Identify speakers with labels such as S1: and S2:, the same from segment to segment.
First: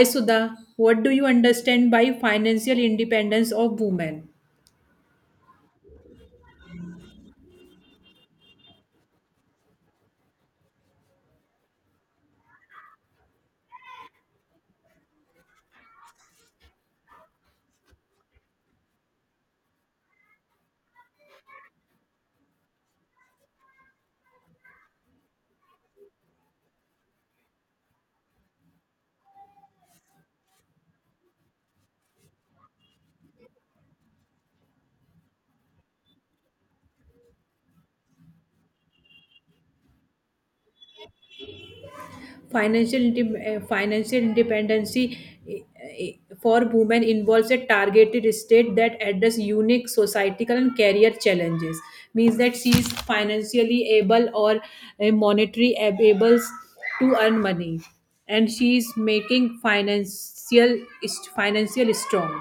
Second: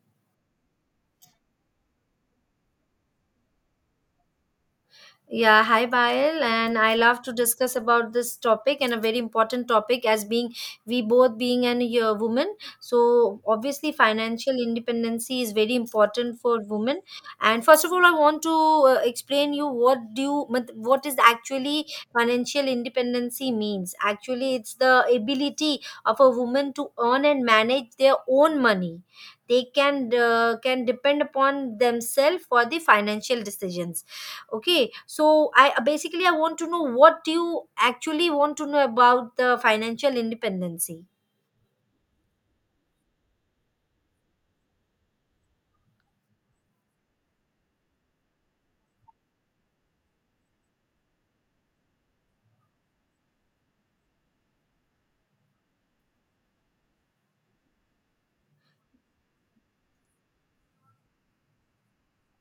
S1: Hi Sudha, what do you understand by financial independence of women?
S2: Yeah, hi Bail, and I love to discuss about this topic and a very important topic as being we both being an a woman. So obviously, financial independency is very important for women. And first of all, I want to explain you what do you what is actually financial independency means. Actually, it's the ability of a woman to earn and manage their own money. They can can depend upon themselves for the financial decisions. Okay, so I basically I want to know what do you actually want to know about the financial independency.
S1: Financial independence eh, for women involves a targeted state that address unique societal and career challenges. Means that she is financially able or monetary able to earn money, and she is making financial strong.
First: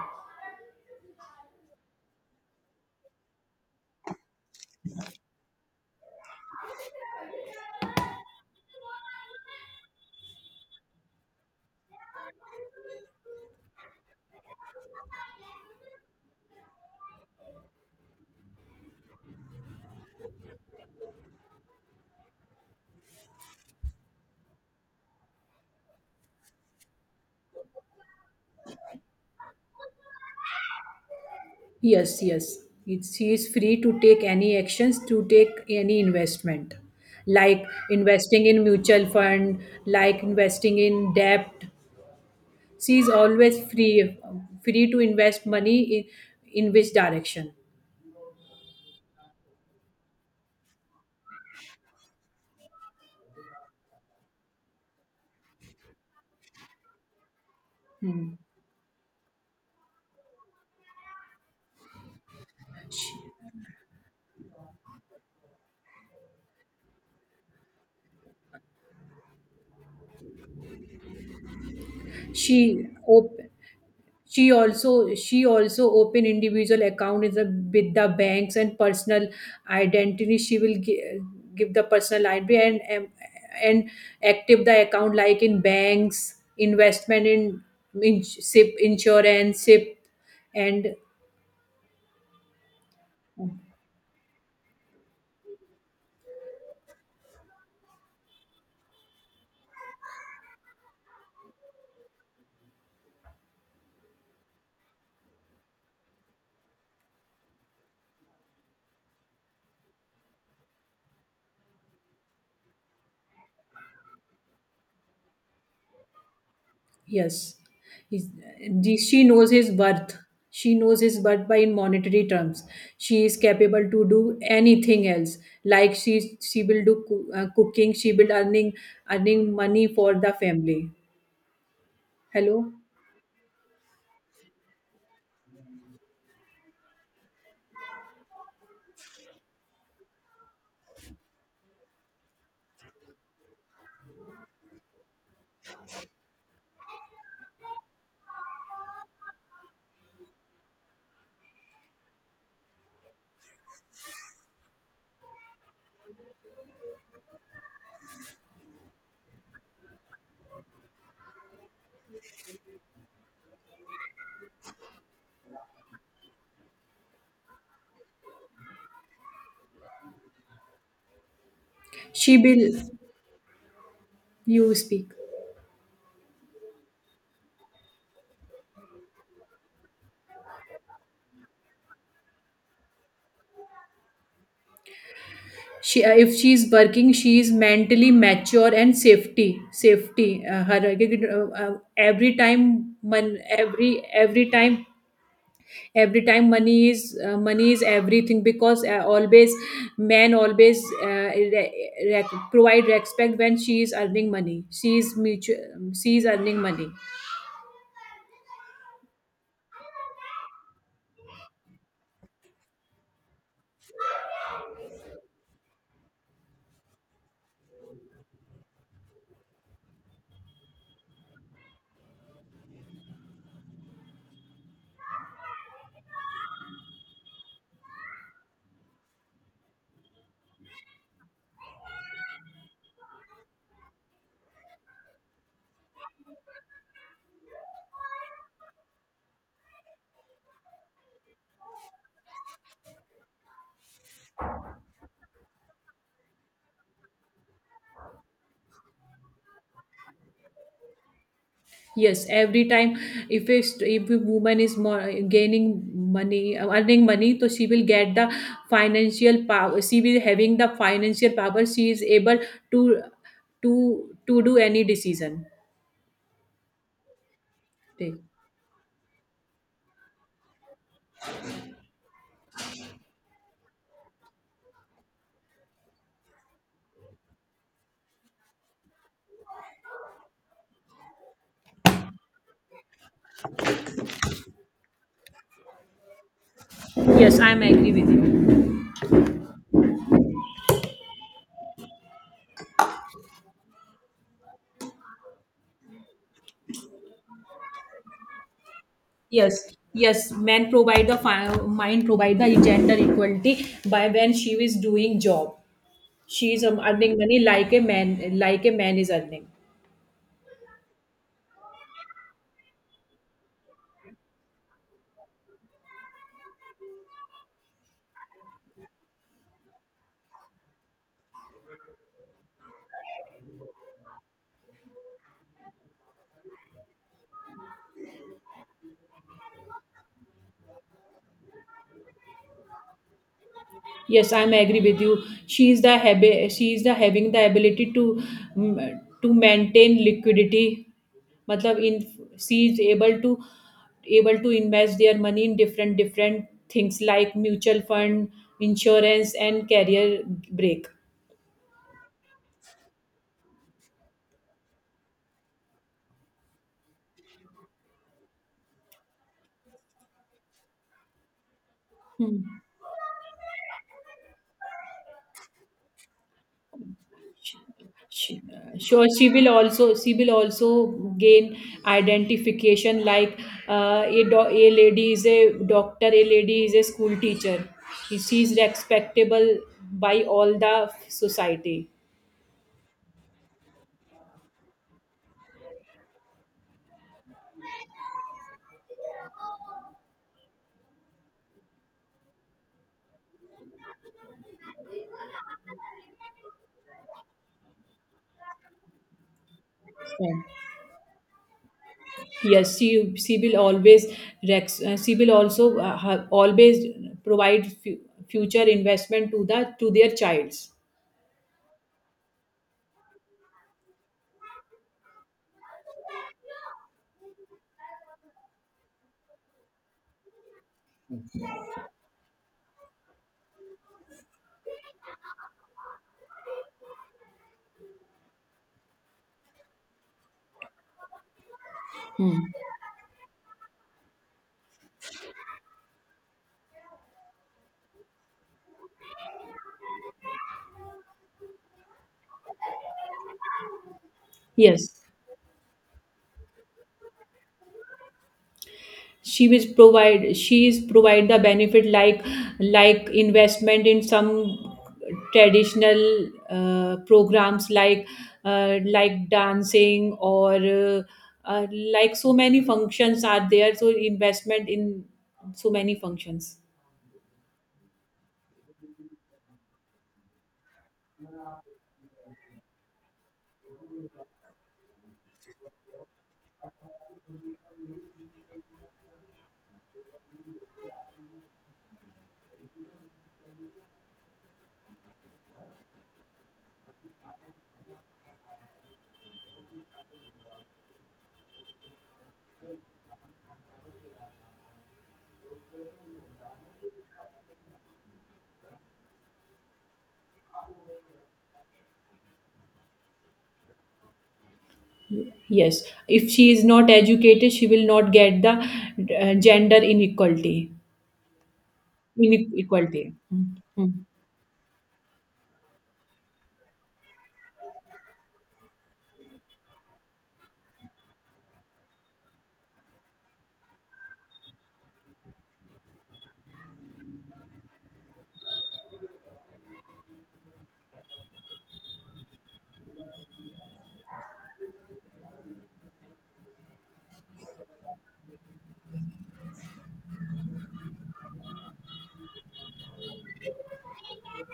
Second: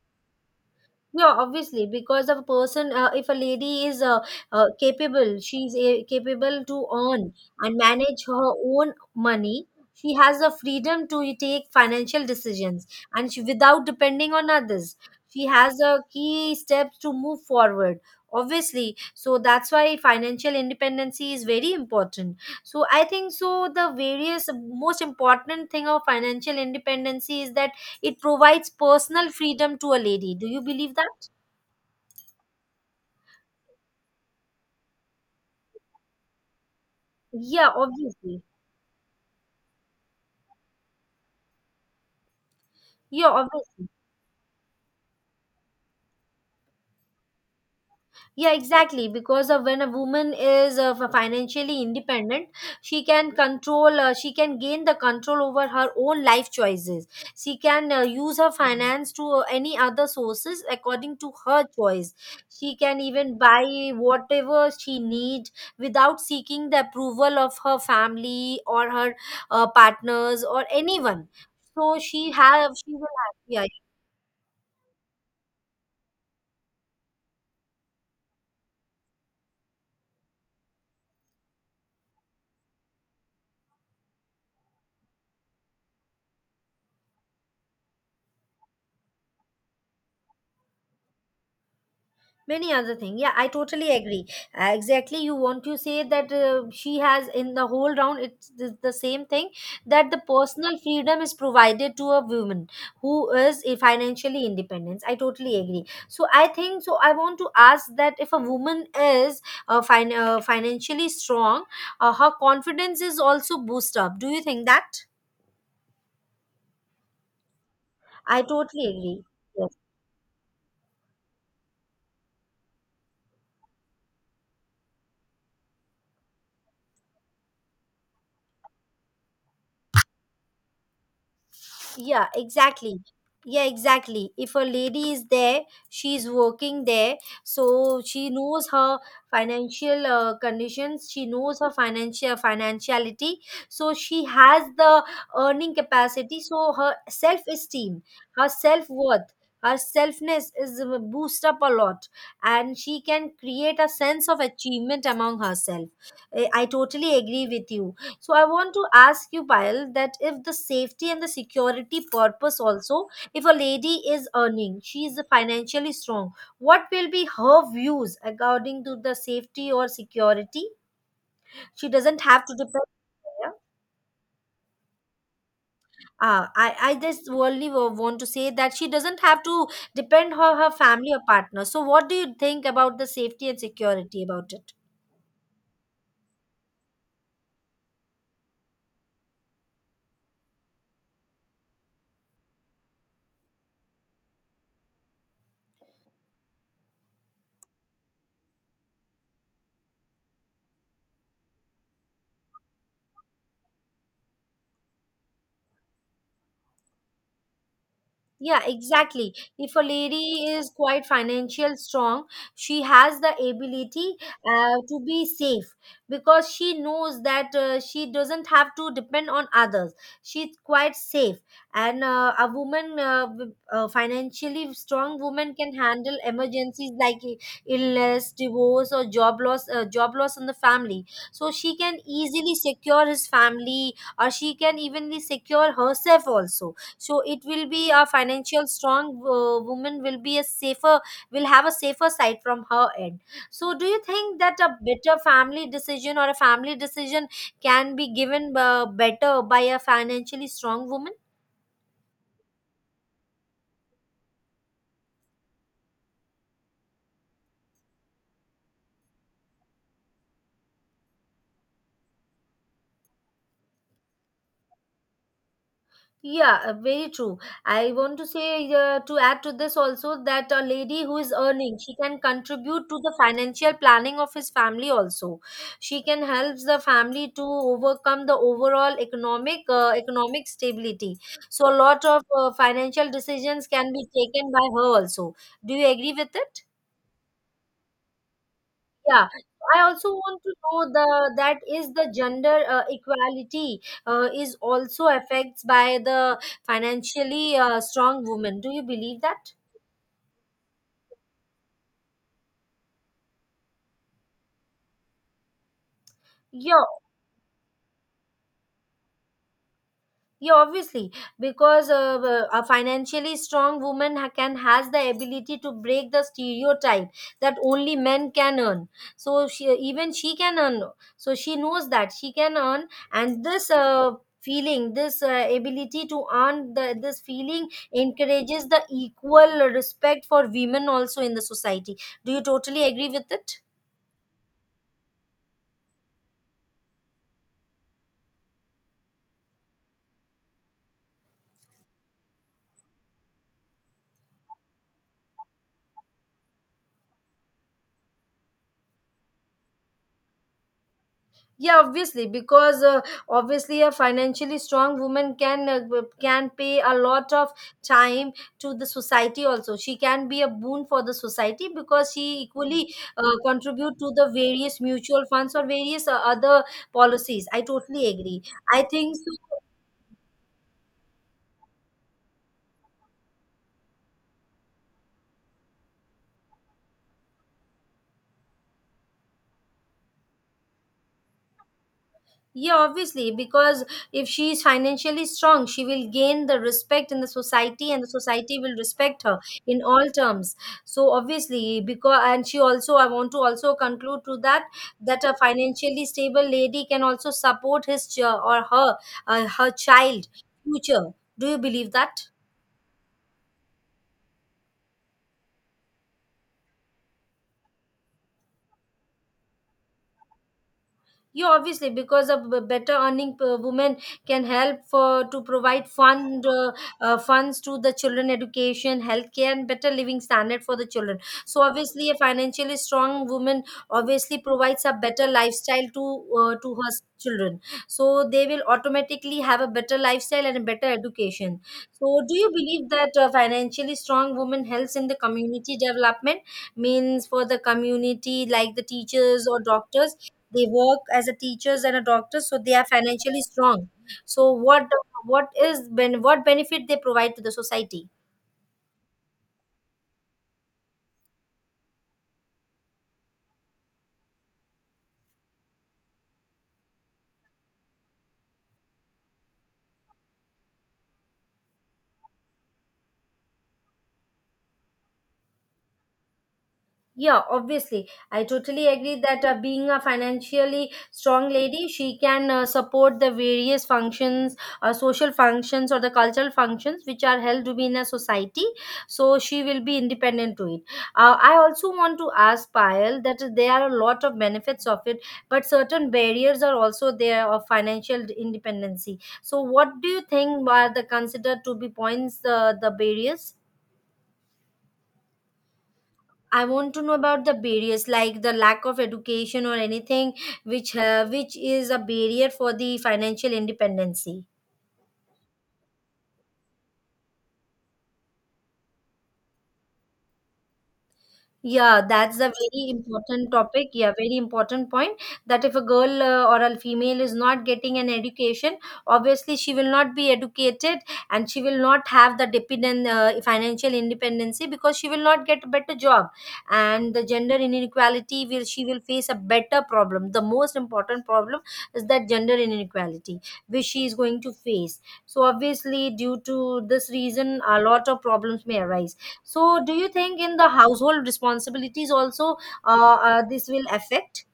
S2: Yeah, obviously, because of a person, if a lady is capable, she's capable to earn and manage her own money. She has the freedom to take financial decisions, and without depending on others, she has a key steps to move forward, obviously. So that's why financial independency is very important. So I think so the various most important thing of financial independency is that it provides personal freedom to a lady. Do you believe that?
S1: Yes, yes. It's, he is free to take any actions, to take any investment, like
S2: Yeah, obviously.
S1: investing in mutual fund, like investing in debt. She is
S2: Yeah,
S1: always
S2: obviously.
S1: free, free to invest money in which direction.
S2: Yeah, exactly. Because of when a woman is financially independent, she can control, she can gain the control over her own life choices. She can
S1: Hmm.
S2: use her finance to any other sources according to her choice. She can
S1: She,
S2: even buy whatever she needs without seeking the approval of her family or her partners or anyone. So
S1: she
S2: she will have,
S1: open.
S2: yeah,
S1: She also open individual account in the, with the banks and personal identity she will give, give the personal id and active the account like in banks investment in ship insurance ship and
S2: many other thing. Yeah, I totally agree. Exactly, you want to say that she has in the whole round it's the same thing that the personal freedom is provided to a woman who is a financially independent. I totally agree. So I think so I want to ask that if a woman is financially strong, her confidence is also boost up. Do you think that?
S1: yes, he's,
S2: I totally agree.
S1: she knows his worth. She knows his worth by in monetary terms. She is capable to do anything else. Like she will do cooking. She will earning money for the family.
S2: Yeah,
S1: Hello,
S2: exactly. Yeah, exactly. If a lady is there, she's working there, so she knows her financial conditions, she knows her financial financiality, so she has the earning capacity, so her self-esteem, her self-worth, her selfness is boost up a lot, and she can create a sense of achievement among herself. I totally agree with you. So I want to ask you, Payal, that if the safety and the security purpose also, if a lady is earning, she is financially strong, what will be her views according to the safety or security? She doesn't
S1: she
S2: have to
S1: will.
S2: depend. Yeah.
S1: You speak.
S2: I just only want to say that she doesn't have to depend on her family or partner. So what do you think about the safety and security about it?
S1: She if she is working, she is mentally mature and safety safety. Her every time man every time money is everything because always men always provide respect when she is earning money she is earning money.
S2: Yeah, exactly. If a lady is quite financial strong, she has the ability to be safe because she knows that she doesn't have to depend on others. She's quite safe, and a financially strong woman can handle emergencies like illness, divorce, or job loss in the family. So she can easily secure his family, or she can evenly secure herself also. So it will be a financial strong woman will be a safer, will have a safer side from her end. So do you think that a better family decision or a family decision can be given better by a financially strong woman?
S1: Yes, every time if if a woman is more gaining money earning money, so she will get the financial power. She will having the financial power. She is able to to do any decision.
S2: Yeah, very true. I
S1: Okay.
S2: want to say to add to this also that a lady who is earning, she can contribute to the financial planning of his family also. She can help the family to overcome the overall economic stability. So a lot of financial decisions can be taken by her also. Do you agree with it?
S1: Yes, I am agree with you.
S2: Yeah, I also want to know the that is the gender equality is also affects by the financially strong women. Do you believe that?
S1: Yes, yes, men provide the fi- mind provide the gender equality by when she is doing job. She is
S2: Yeah,
S1: earning money like a man is earning.
S2: yeah, obviously, because a financially strong woman ha- can has the ability to break the stereotype that only men can earn, so she even she can earn, so she knows that she can earn. And this feeling this ability to this feeling encourages the equal respect for women also in the society. Do you totally agree with it?
S1: Yes, I'm agree with you. She is the having the ability to to maintain liquidity. Matlab in she is able to able to invest their money in different different things like mutual fund, insurance, and career break.
S2: Yeah, obviously, because obviously a financially strong woman can can pay a lot of time to the society also. She can be a boon for the society because she equally contribute to the various mutual funds or various other policies. I totally agree.
S1: She,
S2: I
S1: sure,
S2: think so.
S1: she will also gain identification like a lady is a doctor, a lady is a school teacher. She is respectable by all the society.
S2: Yeah, obviously, because if she is financially strong, she will gain the respect in the society, and the society will respect her in all terms. So obviously, because and she also, I want to also conclude to that that a financially stable lady can also support his ch- or her her child
S1: Right.
S2: future. Do you believe that?
S1: Yes, she will always rex. She will also always provide future investment to the to their childs.
S2: Yeah, obviously, because a better earning woman can help for to provide funds to the children education, healthcare, and better living standard for the children. So obviously, a financially strong woman obviously provides a better lifestyle to children. So they will automatically have a better lifestyle and a better education. So do you believe that a financially strong woman helps in the community development means for the community like the teachers or doctors? They work as a teachers and a doctor, so they are financially strong. So what,
S1: Yes.
S2: what benefit they provide to the society?
S1: She is provide the benefit like investment in some traditional programs like dancing or like so many functions are there, so investment in so many functions.
S2: Yeah, obviously. I totally agree that being a financially strong lady, she can support the various functions, social functions, or the cultural functions which are held to be in a society. So she will be independent to it. I also want to ask Payal that there are a lot of benefits of it, but certain barriers are also there of financial independency. So, what do you think are the considered to be points, the barriers? I want to know about the barriers, like the lack of education or anything which is a barrier for the financial independency.
S1: Yes, if she is not educated, she will not get the gender inequality,
S2: Yeah, that's a very
S1: inequality.
S2: important topic.
S1: Mm-hmm.
S2: Yeah, very important point that if a girl or a female is not getting an education, obviously she will not be educated, and she will not have the dependent financial independency because she will not get a better job. And the gender inequality will she will face a better problem. The most important problem is that gender inequality which she is going to face. So obviously, due to this reason, a lot of problems may arise. So, do you think in the household responsibilities also this will affect?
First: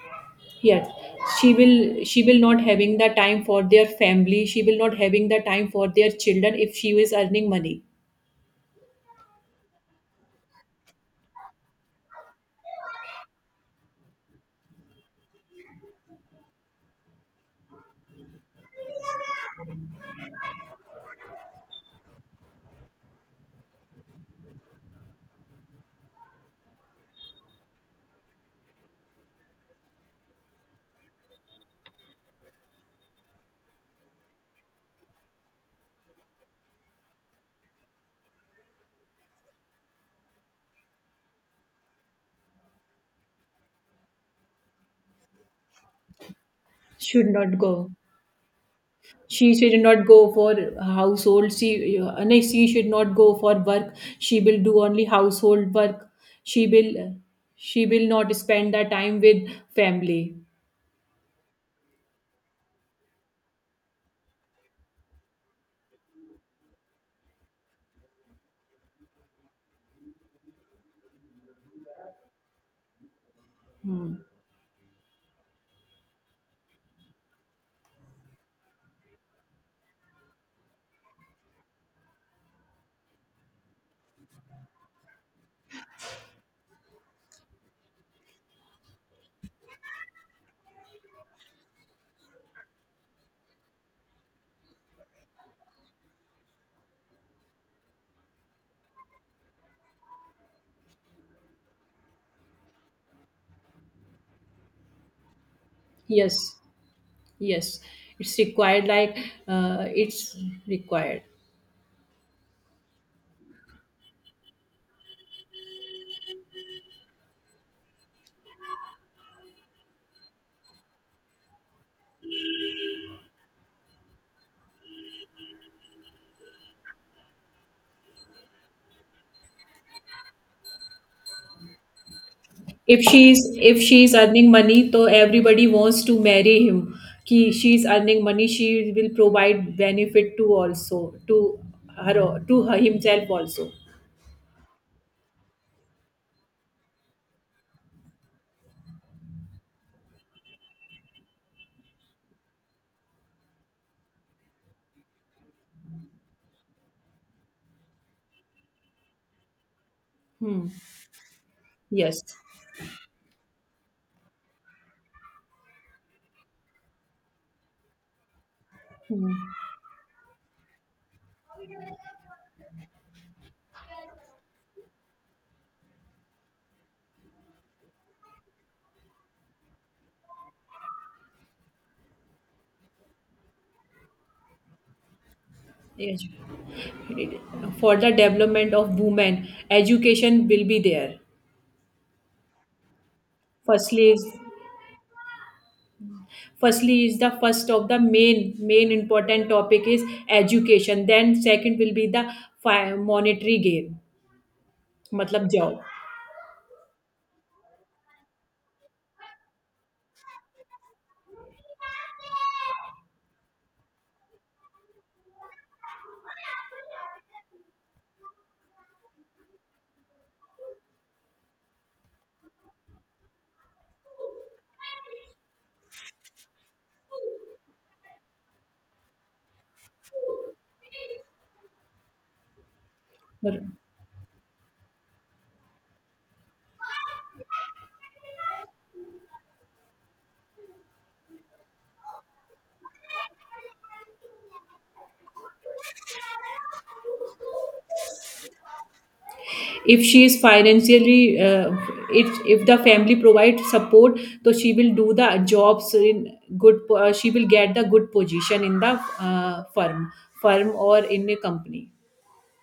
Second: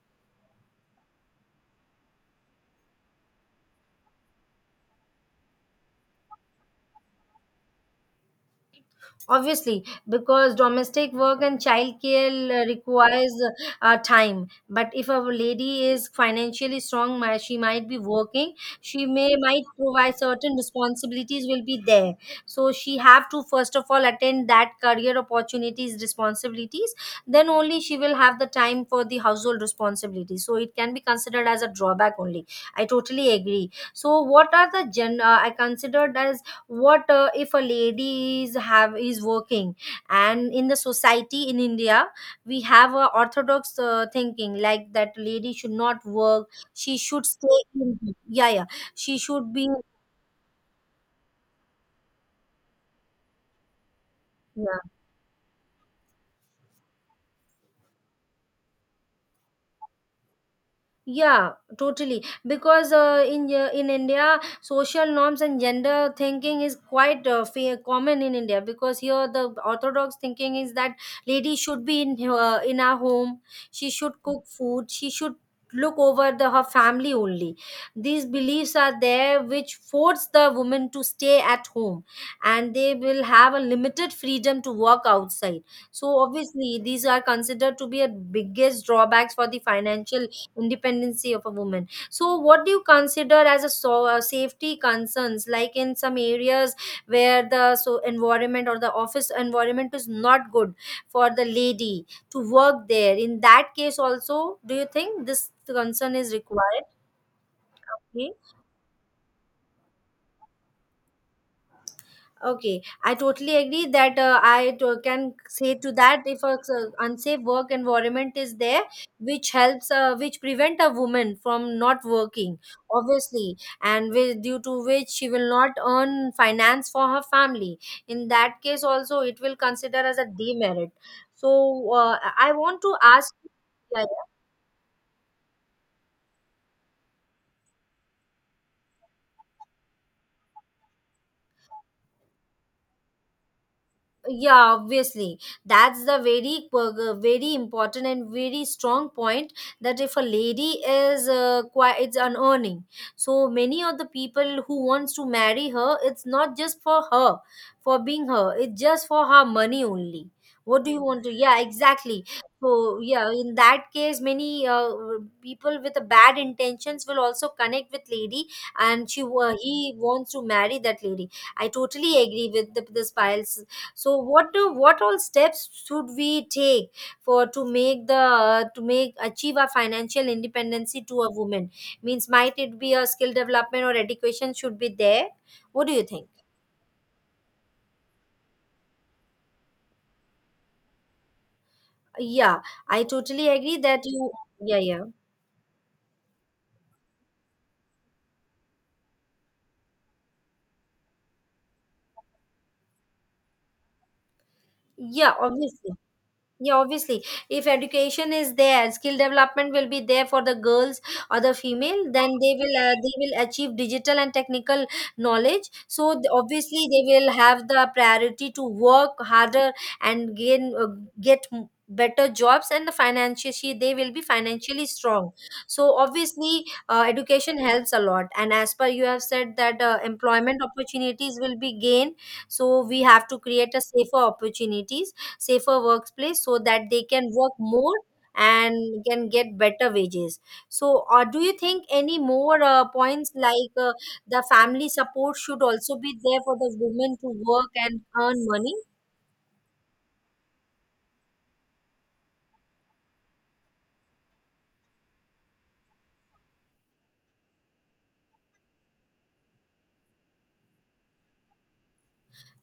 S1: Yes, she will not having the time for their family. She will not having the time for their children if she is earning money.
S2: Obviously, because domestic work and childcare requires time. But if a lady is financially strong, she might be working. She may might provide certain responsibilities will be there. So she have to first of all attend that career opportunities responsibilities. Then only she will have the time for the household responsibilities. So it can be considered as a drawback only. I totally agree. So what are the gen? I considered as what if a lady is have is working, and in the society in india, we have a orthodox thinking like that lady should not work, she should
S1: Should
S2: stay
S1: not go.
S2: in, yeah, yeah, she should
S1: She
S2: be,
S1: should not go for household. She no, she should not go for work. She will do
S2: yeah.
S1: only household work. She will she will not spend the time with family.
S2: Yeah, totally. Because in India, social norms and gender thinking is quite common in India. Because here, the orthodox thinking is that lady should be in her in our home. She should
S1: Hmm.
S2: cook food. She should look over the her family only. These beliefs are there, which force the woman to stay at home, and they will have a limited freedom to work outside. So obviously, these are considered to be a biggest drawbacks for the financial independency of a woman. So what do you consider as a so, safety concerns like in some areas where the so environment or the office environment is not good for the lady to work there, in that case also do you think this concern is
S1: Yes,
S2: required?
S1: yes, it's required. Like it's required.
S2: Okay, I totally agree that can say to that if a unsafe work environment is there, which helps, which prevent a woman from not working, obviously, and due to which she will not earn finance for her family. In that case, also it will consider as a demerit. So I want to
S1: If
S2: ask.
S1: she's if
S2: Yeah,
S1: she's earning money, so everybody wants to marry him. कि she's earning money, she will provide benefit to also to her himself also.
S2: yeah, obviously, that's the very very important and very strong point that if a lady is quite it's unearning, so many of the people who wants to marry her, it's not just for her, for being her, it's just for her money only.
S1: Hmm.
S2: What do you want to, yeah,
S1: Yes.
S2: exactly. So yeah, in that case, many people with a bad intentions will also connect with lady, and she
S1: Hmm.
S2: he wants to marry that lady. I totally agree with the Spile's. So what do what all steps should we take for to make the to make achieve a financial independency to a woman? Means might it be a skill development or education should be there? What do you
S1: Yes.
S2: think?
S1: For the development of women, education will be there.
S2: Yeah, I totally agree that
S1: firstly is
S2: you, yeah, yeah,
S1: Firstly is the first of the main important topic is education, then second will be the monetary gain.
S2: yeah,
S1: मतलब
S2: obviously. Yeah, obviously, if education is there, skill development will be there for the girls or the female. Then they will achieve digital and technical knowledge. So obviously, they will have the priority to work harder and gain better jobs, and the financially they will be financially strong. So obviously, education helps a lot. And as per you have said that employment opportunities will be gained. So we have to
S1: job.
S2: create a safer opportunities, safer workplace, so that they can work more and can get better wages. So or do you think any more points like the family support should also be there for the women to work and earn money?
S1: If she is financially if the family provides support, so she will do the jobs in she will get the good position in the firm or in a company.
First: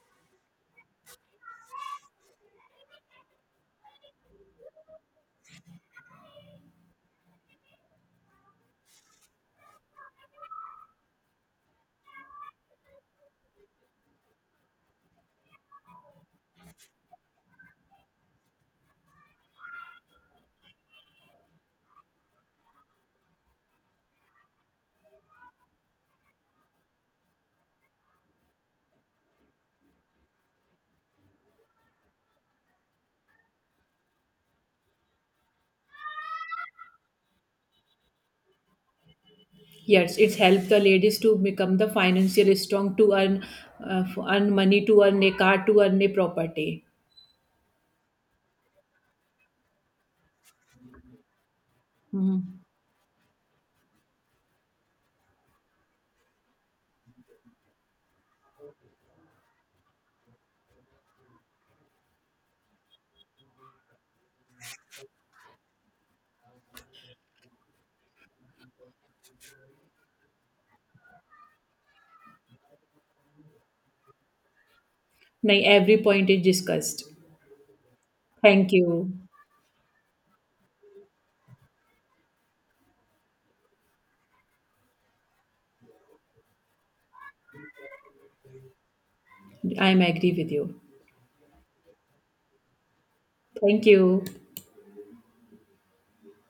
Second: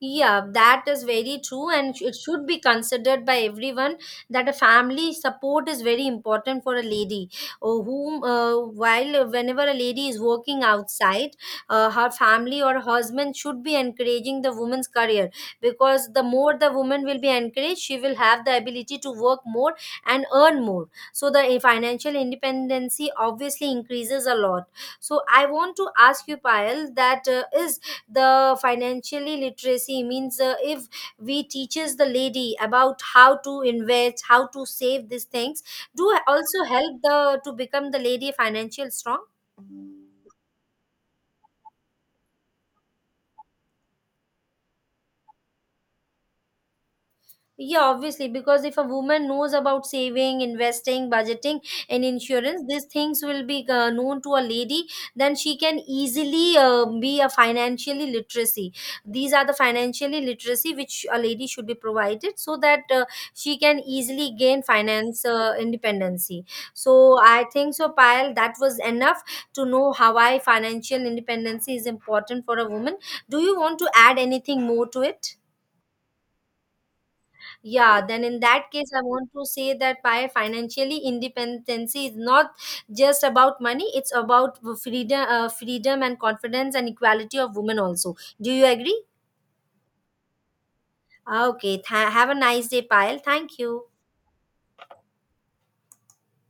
S2: Yeah, that is very true, and it should be considered by everyone that a family support is very important for a lady. Oh, whom, while whenever a lady is working outside, her family or husband should be encouraging the woman's career because the more the woman will be encouraged, she will have the ability to work more and earn more. So the financial independency obviously increases a lot. So I want to ask you, Payal, that is the financially literacy means if we teaches the lady about how to invest how to save these things do also help the to become the lady financial strong?
S1: Yes, it's helped the ladies to become the financially strong to earn earn money, to earn a car, to earn a property.
S2: Yeah, obviously, because if a woman knows about saving, investing, budgeting, and
S1: Mhm.
S2: insurance, these things will be known to a lady, then she can easily be a financially literacy. These are the financially literacy which a lady should be provided so that she can easily gain finance independency. So I think so, Payal, that was enough to know how I financial independency is important for a woman. Do you want to add anything more to it?
S1: Nahi, every point is discussed.
S2: Yeah, then in that
S1: Thank
S2: case, I
S1: you.
S2: want to say that by financially independence is not just about money; it's about freedom, freedom and confidence and equality of women also. Do you agree?
S1: I'm agree with you.
S2: Okay. Have a nice day, Payal. Thank you.
S1: Thank you.